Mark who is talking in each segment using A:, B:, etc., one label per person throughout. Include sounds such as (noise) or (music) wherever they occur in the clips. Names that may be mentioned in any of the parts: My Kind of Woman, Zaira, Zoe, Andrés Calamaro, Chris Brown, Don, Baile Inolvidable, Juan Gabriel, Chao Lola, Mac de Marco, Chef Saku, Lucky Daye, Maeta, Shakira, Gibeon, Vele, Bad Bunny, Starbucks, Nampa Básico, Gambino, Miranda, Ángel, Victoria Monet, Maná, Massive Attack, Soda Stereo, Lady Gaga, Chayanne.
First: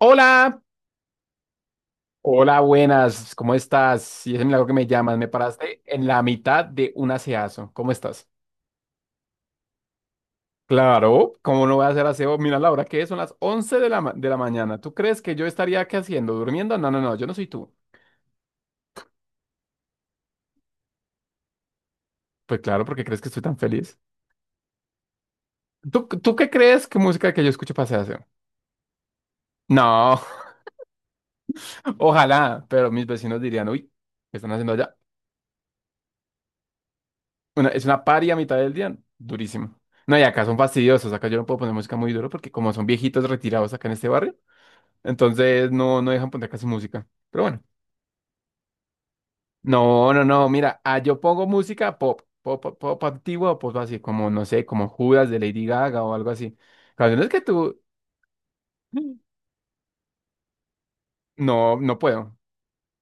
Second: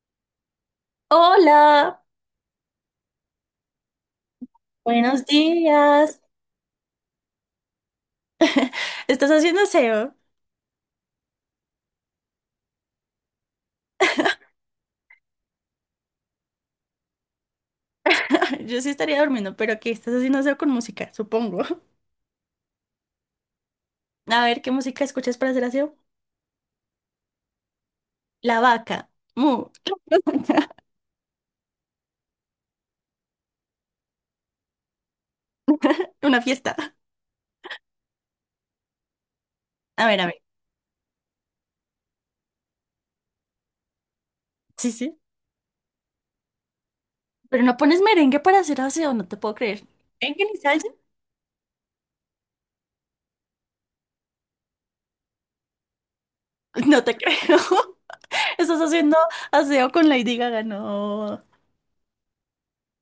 A: Hola,
B: Hola,
A: hola, buenas, ¿cómo estás? Y es milagro que me llamas,
B: buenos
A: me paraste en
B: días.
A: la mitad de un aseazo, ¿cómo estás?
B: ¿Estás haciendo aseo?
A: Claro, ¿cómo no voy a hacer aseo? Mira la hora que es, son las 11 de la, de la mañana. ¿Tú crees que yo estaría qué haciendo? ¿Durmiendo? No, no, no, yo no soy tú.
B: (laughs) Yo sí estaría durmiendo, pero ¿qué estás haciendo aseo con música? Supongo. (laughs)
A: Pues claro, porque crees que estoy tan feliz.
B: A ver, ¿qué música escuchas para hacer aseo?
A: ¿Tú qué crees que música que yo escucho para hacer aseo?
B: La vaca. Mu.
A: No, (laughs) ojalá, pero mis vecinos dirían, uy, ¿qué están haciendo allá?
B: (laughs) Una fiesta.
A: Es una paria a mitad del día, durísimo.
B: A
A: No,
B: ver,
A: y
B: a ver.
A: acá son fastidiosos, acá yo no puedo poner música muy duro porque como son viejitos retirados acá en este barrio,
B: Sí, sí.
A: entonces no, no dejan poner casi música. Pero
B: Pero
A: bueno.
B: no pones merengue para hacer aseo, no te puedo creer.
A: No, no,
B: ¿Merengue
A: no.
B: ni
A: Mira,
B: salsa?
A: yo pongo música pop, pop, pop, pop antiguo o pop así, como, no sé, como Judas de Lady Gaga o algo así.
B: (laughs) No te
A: Canciones que
B: creo.
A: tú.
B: (laughs) Estás haciendo aseo con Lady Gaga, no.
A: No, no puedo.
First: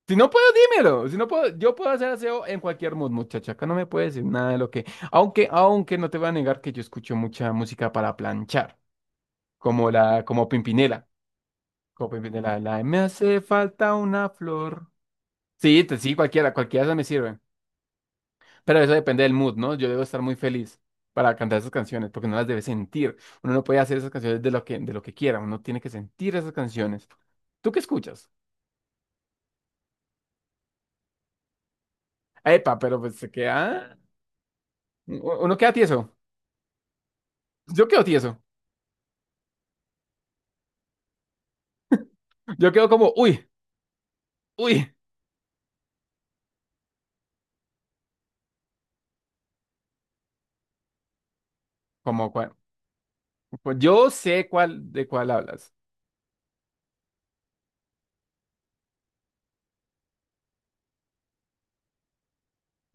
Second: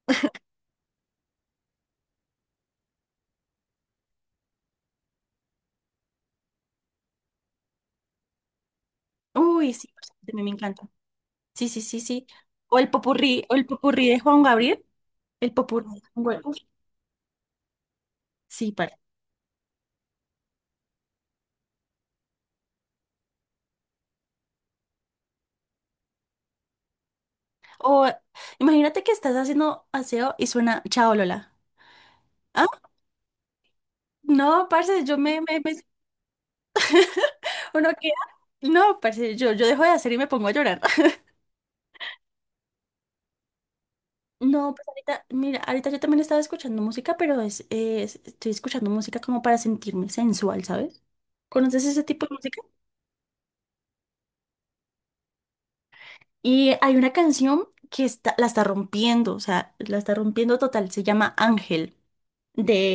A: Si no puedo, dímelo. Si no puedo, yo puedo hacer aseo en cualquier mood, muchacha. Acá no me puedes decir nada de lo que. Aunque, aunque no te voy a negar que yo escucho mucha música para planchar.
B: Uy, sí,
A: Como la,
B: a mí
A: como
B: me encanta.
A: Pimpinela.
B: Sí, sí, sí,
A: Como
B: sí.
A: Pimpinela,
B: O
A: la de,
B: el
A: me hace
B: popurrí, o el
A: falta
B: popurrí de
A: una
B: Juan Gabriel.
A: flor.
B: El
A: Sí,
B: popurrí
A: te-
B: de
A: sí,
B: Juan Gabriel.
A: cualquiera,
B: Uf,
A: cualquiera de esas me sirve.
B: sí.
A: Pero eso depende del mood, ¿no? Yo debo estar muy feliz para cantar esas canciones, porque no las debe sentir. Uno no puede hacer esas canciones de lo que quiera, uno tiene que sentir esas canciones. ¿Tú qué
B: O
A: escuchas?
B: imagínate que estás haciendo aseo y suena Chao Lola. Ah,
A: Epa, pero pues se queda...
B: no, parce, yo me,
A: Uno
B: me,
A: queda
B: me-
A: tieso. Yo
B: uno
A: quedo
B: queda.
A: tieso.
B: No, parce, yo dejo de hacer y me pongo a llorar. (laughs)
A: Yo quedo como, uy,
B: No, pues
A: uy.
B: ahorita, mira, ahorita yo también estaba escuchando música, pero estoy escuchando música como para sentirme sensual, ¿sabes? ¿Conoces ese tipo
A: Como
B: de
A: cuál.
B: música?
A: Pues yo sé cuál de cuál hablas.
B: Y hay una canción que está, la está rompiendo, o sea, la está rompiendo total, se llama Ángel.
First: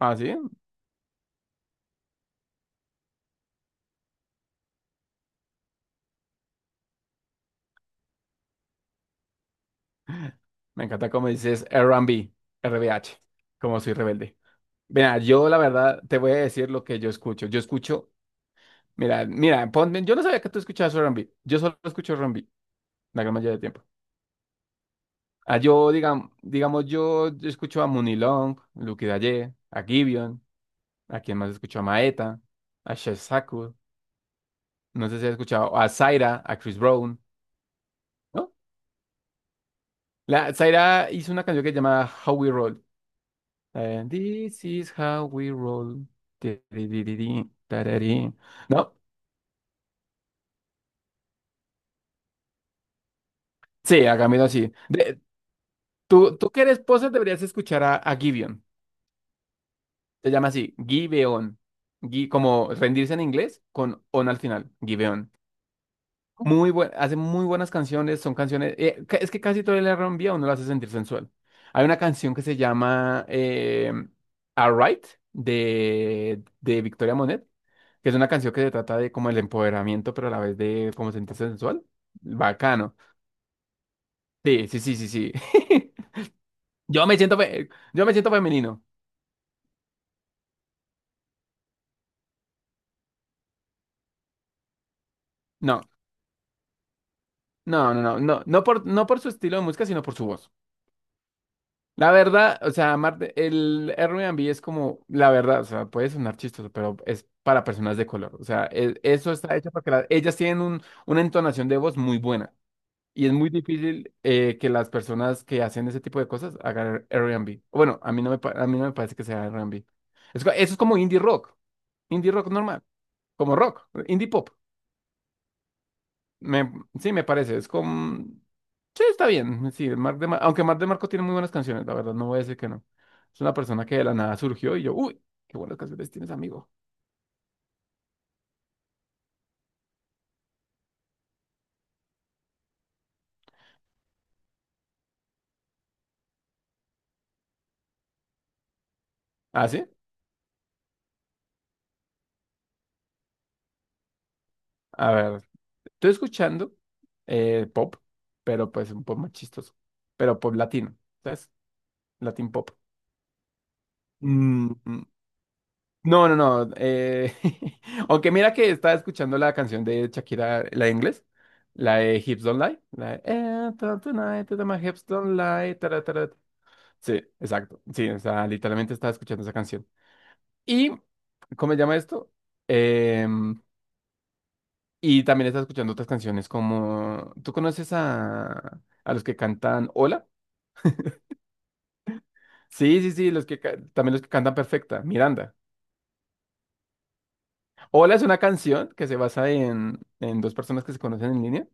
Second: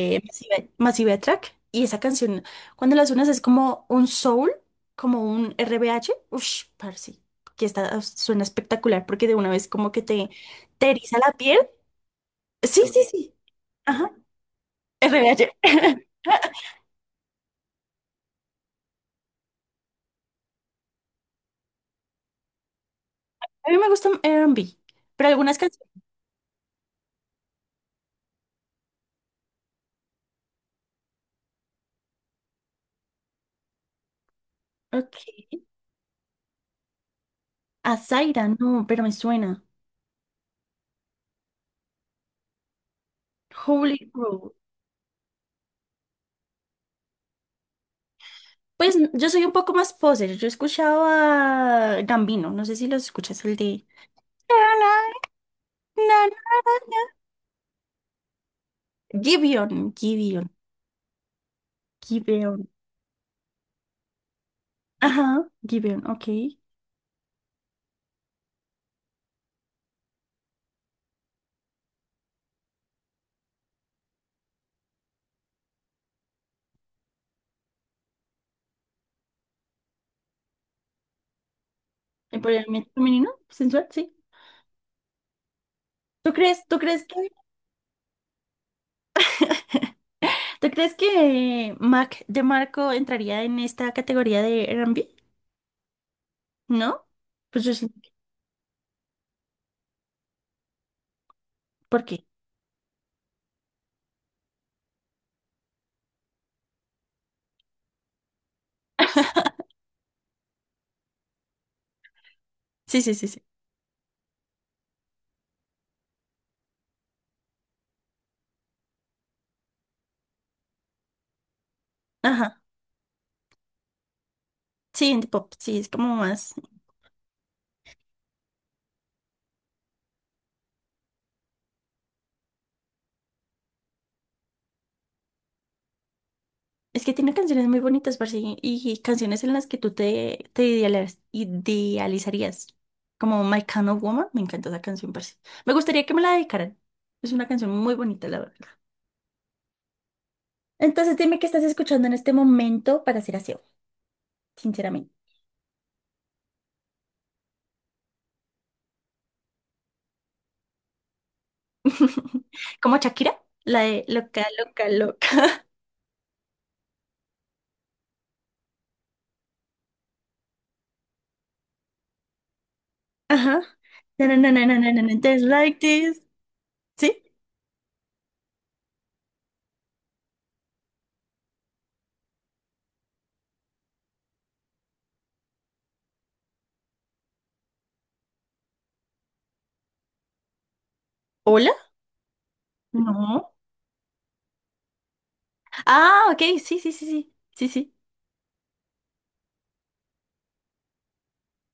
A: Ah, sí.
B: Massive Attack. Y esa canción, cuando las suenas es como un soul, como un RBH. Ush, parce, que está, suena espectacular porque de una vez como que te,
A: Me
B: te
A: encanta
B: eriza
A: cómo
B: la piel.
A: dices
B: Sí,
A: R&B,
B: sí,
A: H,
B: sí.
A: como soy
B: Ajá,
A: rebelde. Mira, yo
B: RBH.
A: la verdad
B: (laughs)
A: te voy a decir lo que yo escucho. Yo escucho. Mira, mira, ponme, yo no sabía que tú escuchabas R&B. Yo solo escucho R&B la gran mayoría del
B: A mí
A: tiempo.
B: me gusta R&B, pero
A: Ah,
B: algunas canciones.
A: yo, digamos, digamos, yo escucho a Mooney Long, Lucky Daye, a Gibeon, a quien más escucho a Maeta, a Chef Saku, no sé si has
B: Ok.
A: escuchado a Zaira, a Chris Brown,
B: A Zaira,
A: ¿no?
B: no, pero me suena.
A: La, Zaira hizo una canción que se llama How We Roll.
B: Holy Road.
A: This is how we roll. Ti, ri, ri, ri, ri, tarari. ¿No?
B: Pues yo soy un poco más poser. Yo escuchaba Gambino, no sé si lo escuchas, el de.
A: Sí, hagámoslo así. Tú que eres poser deberías escuchar a Gibeon.
B: Gibeon,
A: Se llama
B: Gibeon,
A: así, Give On.
B: Gibeon.
A: Como rendirse en inglés con on al final, Give On.
B: Ajá, Gibeon, ok.
A: Muy buen, hace muy buenas canciones, son canciones. Es que casi todo el R&B a uno lo hace sentir sensual. Hay una canción que se llama Alright, de Victoria Monet, que es una canción que se trata de como el empoderamiento, pero a la vez de como sentirse sensual.
B: Empoderamiento
A: Bacano.
B: femenino, sensual, sí.
A: Sí, sí, sí, sí, sí. (laughs)
B: ¿Tú crees, tú crees
A: Yo me
B: que,
A: siento, fe- yo me siento femenino.
B: tú crees que Mac de Marco entraría en esta categoría de R&B?
A: No,
B: ¿No? Pues yo sí.
A: no, no, no, no, no por su estilo de música, sino por su voz.
B: ¿Por
A: La
B: qué?
A: verdad, o sea, Marte, el Airbnb es como, la verdad, o sea, puede sonar chistoso, pero es para personas de color. O sea, eso está hecho para que ellas tienen un, una entonación de voz muy buena.
B: Sí, sí, sí,
A: Y es
B: sí.
A: muy difícil que las personas que hacen ese tipo de cosas hagan Airbnb. Bueno, a mí no me parece que sea Airbnb. Eso es como indie rock
B: Ajá.
A: normal, como rock, indie pop.
B: Sí, indie pop, sí, es como más.
A: Me, sí, me parece, es como... Sí, está bien. Sí, aunque Marc de Marco tiene muy buenas canciones, la verdad, no voy a decir que no. Es una persona que de la nada surgió y yo, uy, qué buenas canciones tienes, amigo.
B: Es que tiene canciones muy bonitas, parce, y canciones en las que tú te idealizarías. Como My Kind of Woman, me encanta esa canción, parce. Me gustaría que me la dedicaran. Es una canción muy bonita, la verdad.
A: ¿Ah, sí?
B: Entonces dime qué estás escuchando en este momento para ser aseo, sinceramente.
A: A ver, estoy escuchando pop, pero pues un pop más chistoso, pero pop latino, ¿sabes?
B: (laughs)
A: Latin pop.
B: Como Shakira, la de loca,
A: Mm,
B: loca,
A: mm,
B: loca.
A: no, no, no. (laughs) Aunque mira que estaba escuchando la canción de Shakira, la de inglés, la de Hips Don't Lie, la de,
B: (laughs) Ajá. No, no,
A: Tonight,
B: no,
A: ta-
B: no,
A: ta- my
B: no, no, no,
A: hips
B: no,
A: don't
B: just
A: lie,
B: like
A: ta- ta-
B: this.
A: ta- ta". Sí,
B: ¿Sí?
A: exacto. Sí, o sea, literalmente estaba escuchando esa canción. Y, ¿cómo se llama esto? Em, y también estaba escuchando otras canciones como, ¿tú conoces a los que cantan Hola?
B: ¿Hola?
A: Sí, sí, sí, los
B: No.
A: que también los que cantan Perfecta, Miranda.
B: Ah, ok, sí, sí, sí, sí, sí, sí.
A: Hola es una canción que se basa en dos personas que se conocen en línea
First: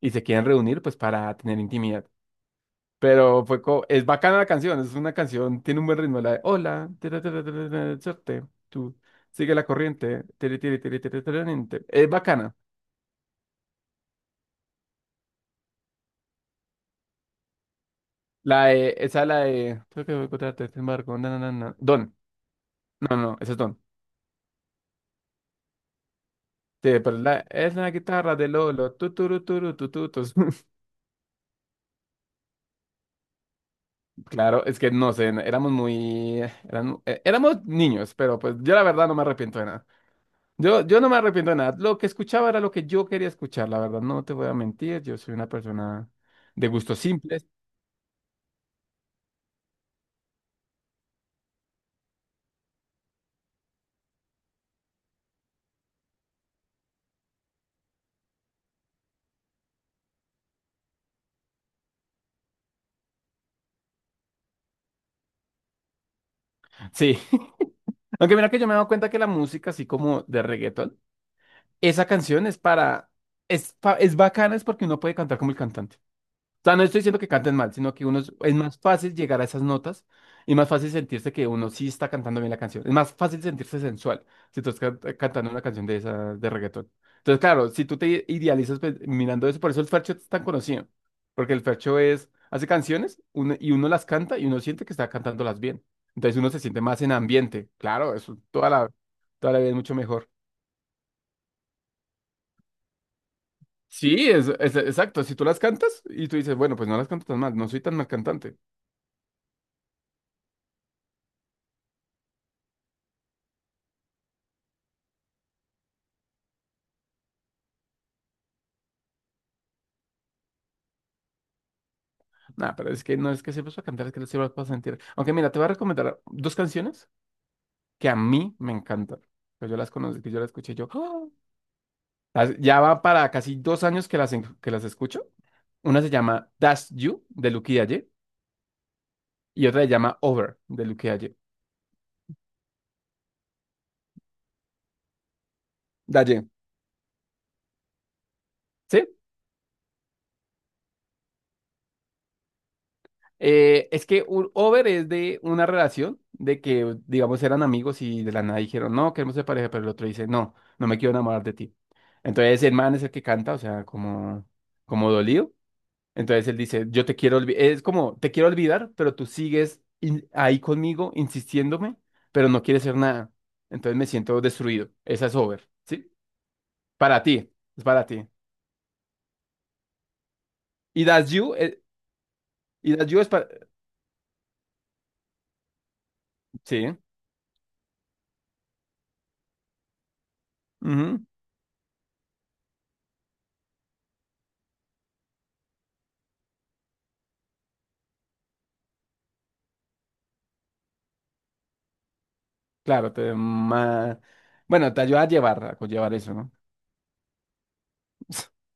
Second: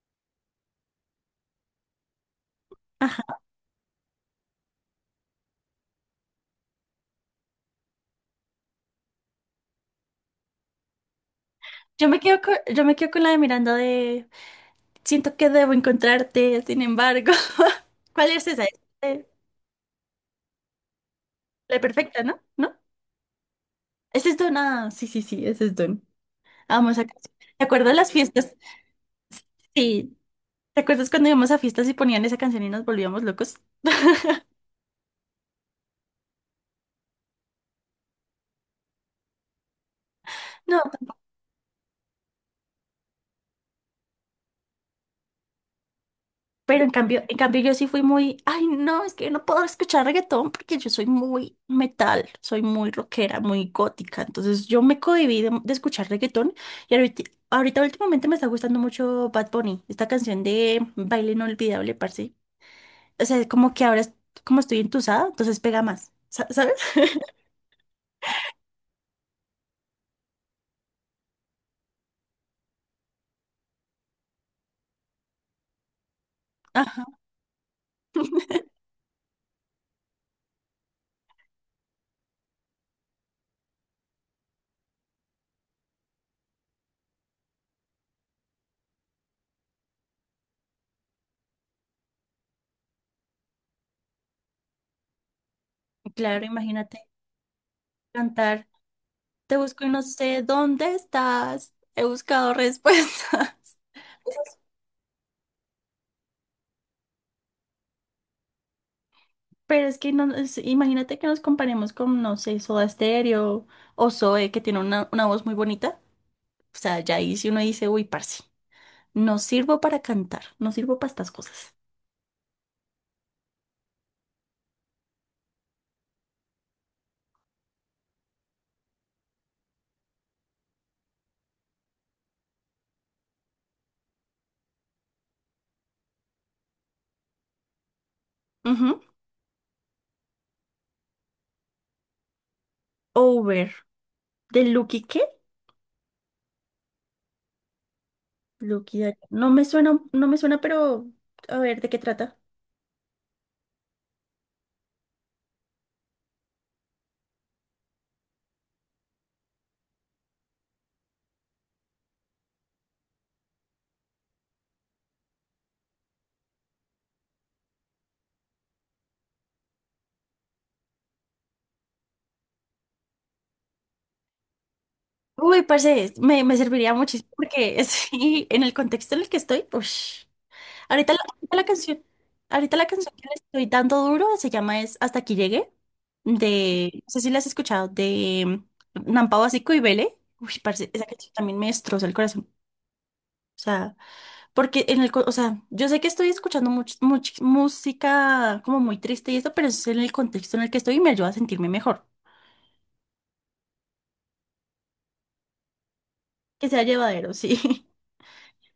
A: y se quieren reunir pues para tener intimidad.
B: Ajá.
A: Pero es bacana la canción, es una canción, tiene un buen ritmo, la de hola, tira, tira, tira, tira, suerte, tú, sigue la corriente, tiri, tiri, tiri, tiri, tira, ninte". Es
B: Yo me quedo
A: bacana.
B: con, yo me quedo con la de Miranda de siento que debo encontrarte, sin embargo. (laughs) ¿Cuál es esa?
A: La de, esa
B: De-
A: la de, creo que voy a encontrarte este embargo, na, na, na, na".
B: La
A: Don,
B: perfecta, ¿no? ¿No?
A: no, no, esa es Don.
B: Ese es Don. Ah, sí, sí, sí, ese es Don. Vamos
A: Sí,
B: a...
A: pero la,
B: ¿Te
A: es la
B: acuerdas las
A: guitarra de
B: fiestas?
A: Lolo, tu, tu, tu, tu, tu, tu,
B: Sí,
A: tu.
B: ¿te
A: (laughs)
B: acuerdas cuando íbamos a fiestas y ponían esa canción y nos volvíamos locos? (laughs)
A: Claro, es que no sé, éramos muy, éramos niños, pero pues yo la verdad no me arrepiento de nada.
B: No,
A: Yo no me arrepiento de nada. Lo que escuchaba era lo que yo quería escuchar, la verdad, no te voy a mentir. Yo soy una persona de
B: pero en
A: gustos
B: cambio, en
A: simples.
B: cambio yo sí fui muy, ay, no, es que yo no puedo escuchar reggaetón porque yo soy muy metal, soy muy rockera, muy gótica, entonces yo me cohibí de escuchar reggaetón y ahorita últimamente me está gustando mucho Bad Bunny, esta canción de Baile Inolvidable, parce. O sea, como que ahora como estoy entusada, entonces pega más, ¿sabes?
A: Sí. (laughs) Aunque mira que yo me he dado cuenta que la música, así como de reggaetón, esa canción es para, es bacana, es porque uno puede cantar como el cantante. Sea, no estoy
B: Ajá.
A: diciendo que canten mal, sino que uno es más
B: (laughs)
A: fácil llegar a esas notas y más fácil sentirse que uno sí está cantando bien la canción. Es más fácil sentirse sensual si tú estás cantando una canción de esa de reggaetón. Entonces, claro, si tú te idealizas pues, mirando eso, por eso el Fercho es tan conocido, porque el Fercho es, hace canciones y uno las canta y uno siente que está cantándolas bien. Entonces
B: Claro,
A: uno se siente
B: imagínate
A: más en ambiente. Claro, eso
B: cantar.
A: toda
B: Te
A: la vida es
B: busco y
A: mucho
B: no
A: mejor.
B: sé dónde estás. He buscado (laughs) respuestas.
A: Sí, exacto. Si tú las cantas y tú dices, bueno, pues no las canto tan mal, no soy tan mal cantante.
B: Pero es que no, imagínate que nos comparemos con, no sé, Soda Stereo o Zoe, que tiene una voz muy bonita. O sea, ya ahí si uno dice, uy, parce, no sirvo para cantar, no sirvo para estas cosas.
A: No, pero es que no es que sepas para cantar, es que sepas para sentir. Aunque mira, te voy a recomendar dos canciones que a mí me encantan. Que yo las conocí, que yo las escuché yo. ¡Ah! Ya va para casi dos años que las, que las escucho. Una se llama That's You, de Lucky Dalle,
B: Ujú.
A: y otra se llama Over, de Lucky Dalle.
B: Over. ¿De Lucky qué?
A: Dalle.
B: Lucky,
A: ¿Sí?
B: Daria. No me suena, no me suena, pero a ver, ¿de qué trata?
A: Over es de una relación de que, digamos, eran amigos y de la nada dijeron, no, queremos ser pareja, pero el otro dice, no, no me quiero enamorar de ti. Entonces el man es el que canta, o sea, como, como dolido. Entonces él dice, yo te quiero olvidar, es como, te quiero olvidar, pero tú sigues ahí conmigo, insistiéndome, pero no quieres hacer nada. Entonces me siento destruido. Esa es
B: Uy,
A: Over, ¿sí?
B: parce, me serviría
A: Para
B: muchísimo
A: ti,
B: porque
A: es
B: (laughs)
A: para ti.
B: sí, en el contexto en el que estoy, ush.
A: Y
B: Ahorita la,
A: That's You,
B: ahorita la
A: eh,
B: canción, ahorita la
A: y That's
B: canción
A: You
B: que
A: es
B: le
A: para...
B: estoy dando duro se llama es Hasta aquí llegué,
A: Sí,
B: de, no sé si la has escuchado, de Nampa Básico y Vele. Uy, parce, esa
A: ujú,
B: canción también me destroza el corazón. O sea, porque o sea, yo sé que estoy escuchando música como muy triste y esto, pero es en el contexto en el que estoy y me ayuda a sentirme mejor.
A: claro, bueno, te ayuda a llevar, a conllevar eso, ¿no?
B: Que sea llevadero, (laughs) sí.
A: (laughs)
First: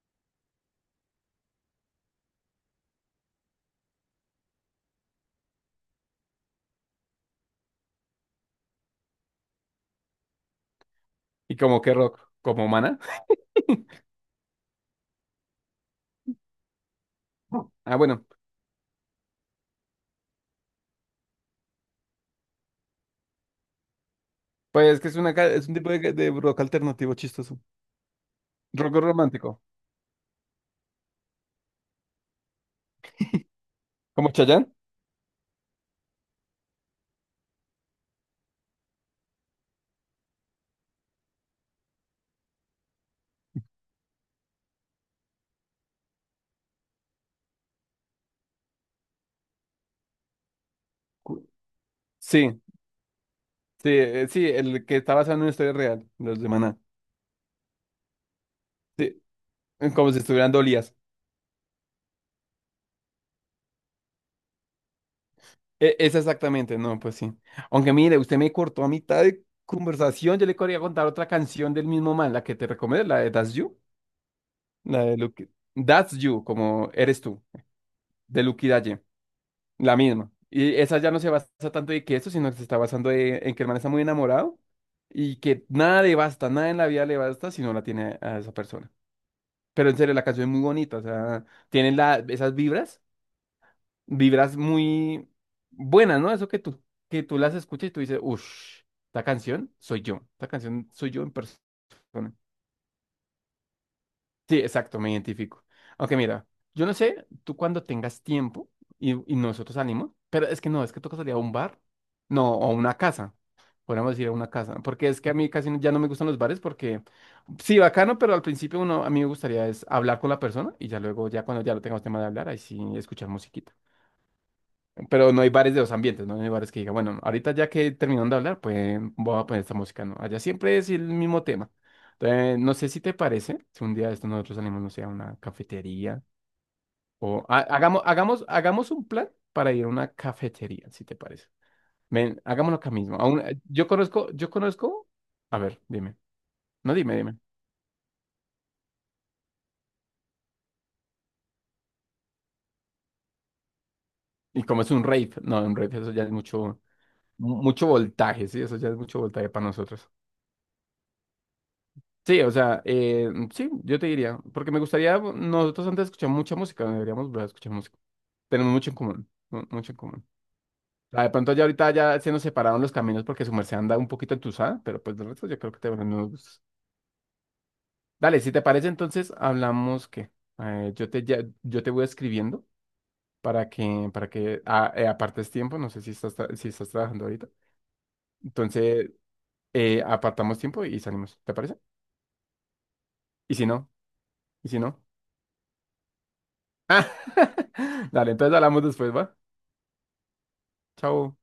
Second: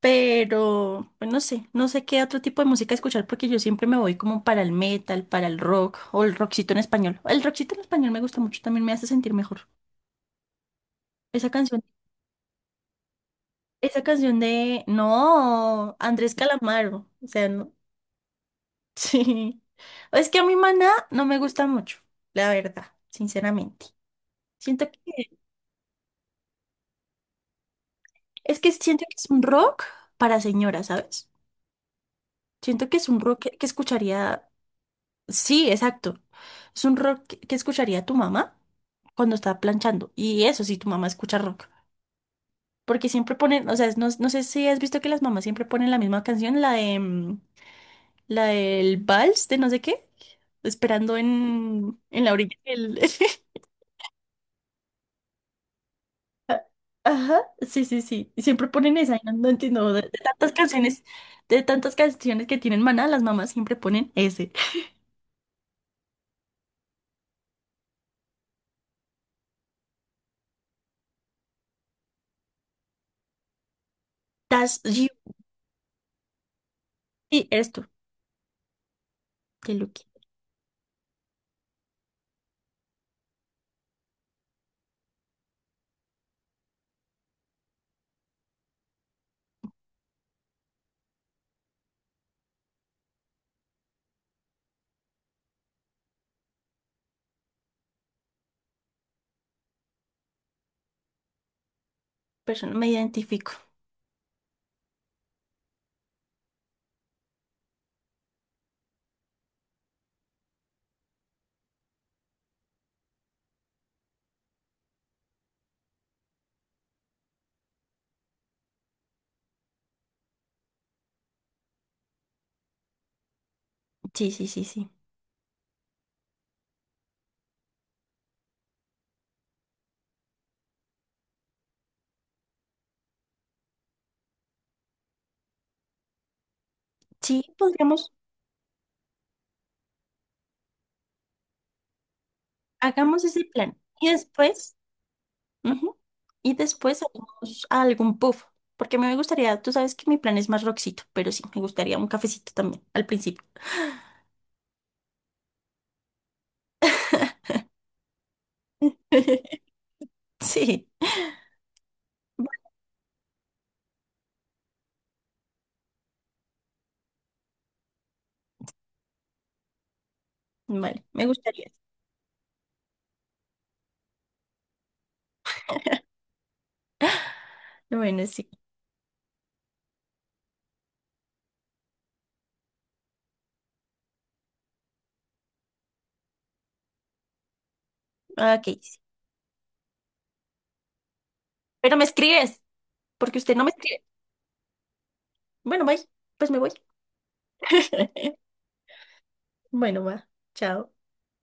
B: Pero, pues no sé, qué otro tipo de música escuchar porque yo siempre me voy como para el metal, para el rock o el rockcito en español. El rockcito en español me gusta mucho, también me hace sentir mejor. Esa
A: Y como
B: canción,
A: que rock, como mana.
B: esa canción de, no, Andrés Calamaro, o sea, no,
A: Ah, bueno,
B: (laughs) sí. Es que a mi maná no me gusta mucho, la verdad, sinceramente. Siento que,
A: pues que es, una, es un tipo de rock alternativo chistoso.
B: es que
A: Rock
B: siento que es un
A: romántico.
B: rock para señoras, ¿sabes? Siento que es un rock que
A: ¿Como
B: escucharía.
A: Chayanne?
B: Sí, exacto. Es un rock que escucharía tu mamá cuando está planchando. Y eso sí, tu mamá escucha rock. Porque siempre ponen, o sea, no, no sé si has visto que las mamás siempre ponen la misma canción, la de la del vals de no sé qué, esperando
A: Cu-
B: en la orilla
A: Sí.
B: del- (laughs)
A: Sí, sí, el que está basado en una historia real, los de
B: Ah,
A: Maná.
B: ajá, sí, sí, sí. Y siempre ponen esa, y
A: Sí,
B: no entiendo. De
A: como si
B: tantas
A: estuvieran dolías.
B: canciones, de tantas canciones, que tienen Maná, las mamás siempre ponen ese.
A: Es exactamente, no, pues sí. Aunque mire, usted me cortó a mitad de conversación, yo le quería contar otra canción del mismo man, la que te recomiendo, la de That's You,
B: That's
A: la
B: you.
A: de Lucky, That's You, como eres tú,
B: Y esto,
A: de Lucky Dalle,
B: que
A: la
B: Lucky.
A: misma. Y esa ya no se basa tanto en que eso, sino que se está en que el man está muy enamorado y que nada le basta, nada en la vida le basta si no la tiene a esa persona. Pero en serio, la canción es muy bonita, o sea tienen la, esas vibras vibras muy buenas, ¿no? Eso que tú las escuchas y tú dices, uff, esta canción soy yo, esta canción soy yo en persona.
B: Persona, me identifico.
A: Sí, exacto, me identifico. Aunque mira, yo no sé, tú cuando tengas tiempo y nosotros salimos, pero es que no, es que toca salir a un bar, no, o a una casa, podríamos ir a una casa, porque es que a mí casi no- ya no me gustan los bares porque, sí, bacano, pero al principio uno, a mí me gustaría es hablar con la persona y ya luego, ya cuando ya lo tengamos tema de hablar, ahí sí escuchar musiquita.
B: Sí, sí, sí, sí.
A: Pero no hay bares de los ambientes, ¿no? No hay bares que diga, bueno, ahorita ya que terminaron de hablar, pues voy a poner esta música, ¿no? Allá siempre es el mismo tema. Entonces, no sé si te parece, si un día de esto nosotros salimos, no sé, a una cafetería
B: Sí,
A: hagamos,
B: podríamos,
A: hagamos, hagamos un plan para ir a una cafetería, si te parece. Ven, hagámoslo acá mismo.
B: hagamos
A: Aún,
B: ese plan.
A: yo
B: Y
A: conozco, yo
B: después,
A: conozco, a ver,
B: ujú,
A: dime,
B: y
A: no
B: después
A: dime, dime.
B: salimos a algún puff. Porque me gustaría, tú sabes que mi plan es más rockcito, pero sí, me gustaría un cafecito también, al principio.
A: Y como es un rave, no, un rave, eso ya es mucho, mu- mucho voltaje, sí, eso ya es mucho voltaje
B: (laughs)
A: para nosotros.
B: Sí,
A: Sí, o sea, sí, yo te diría, porque me gustaría, nosotros antes escuchamos mucha música, deberíamos volver a escuchar música. Tenemos mucho en común, mucho en común.
B: vale,
A: O sea,
B: me
A: de pronto ya
B: gustaría.
A: ahorita ya se nos separaron los caminos porque su merced anda un poquito entusada, pero pues de resto yo creo que tenemos los gustos.
B: Bueno,
A: Dale,
B: sí.
A: si te parece, entonces hablamos que yo te voy escribiendo para que para que apartes tiempo, no sé si estás si estás trabajando ahorita.
B: Ah, ok, sí.
A: Entonces, apartamos tiempo y salimos, ¿te parece?
B: Pero me escribes, porque
A: Y
B: usted no
A: si
B: me
A: no,
B: escribe.
A: y si no.
B: Bueno, bye, pues me voy.
A: (laughs) Dale,
B: (laughs)
A: entonces hablamos después, ¿va?
B: Bueno, va. Chao.
A: Chao.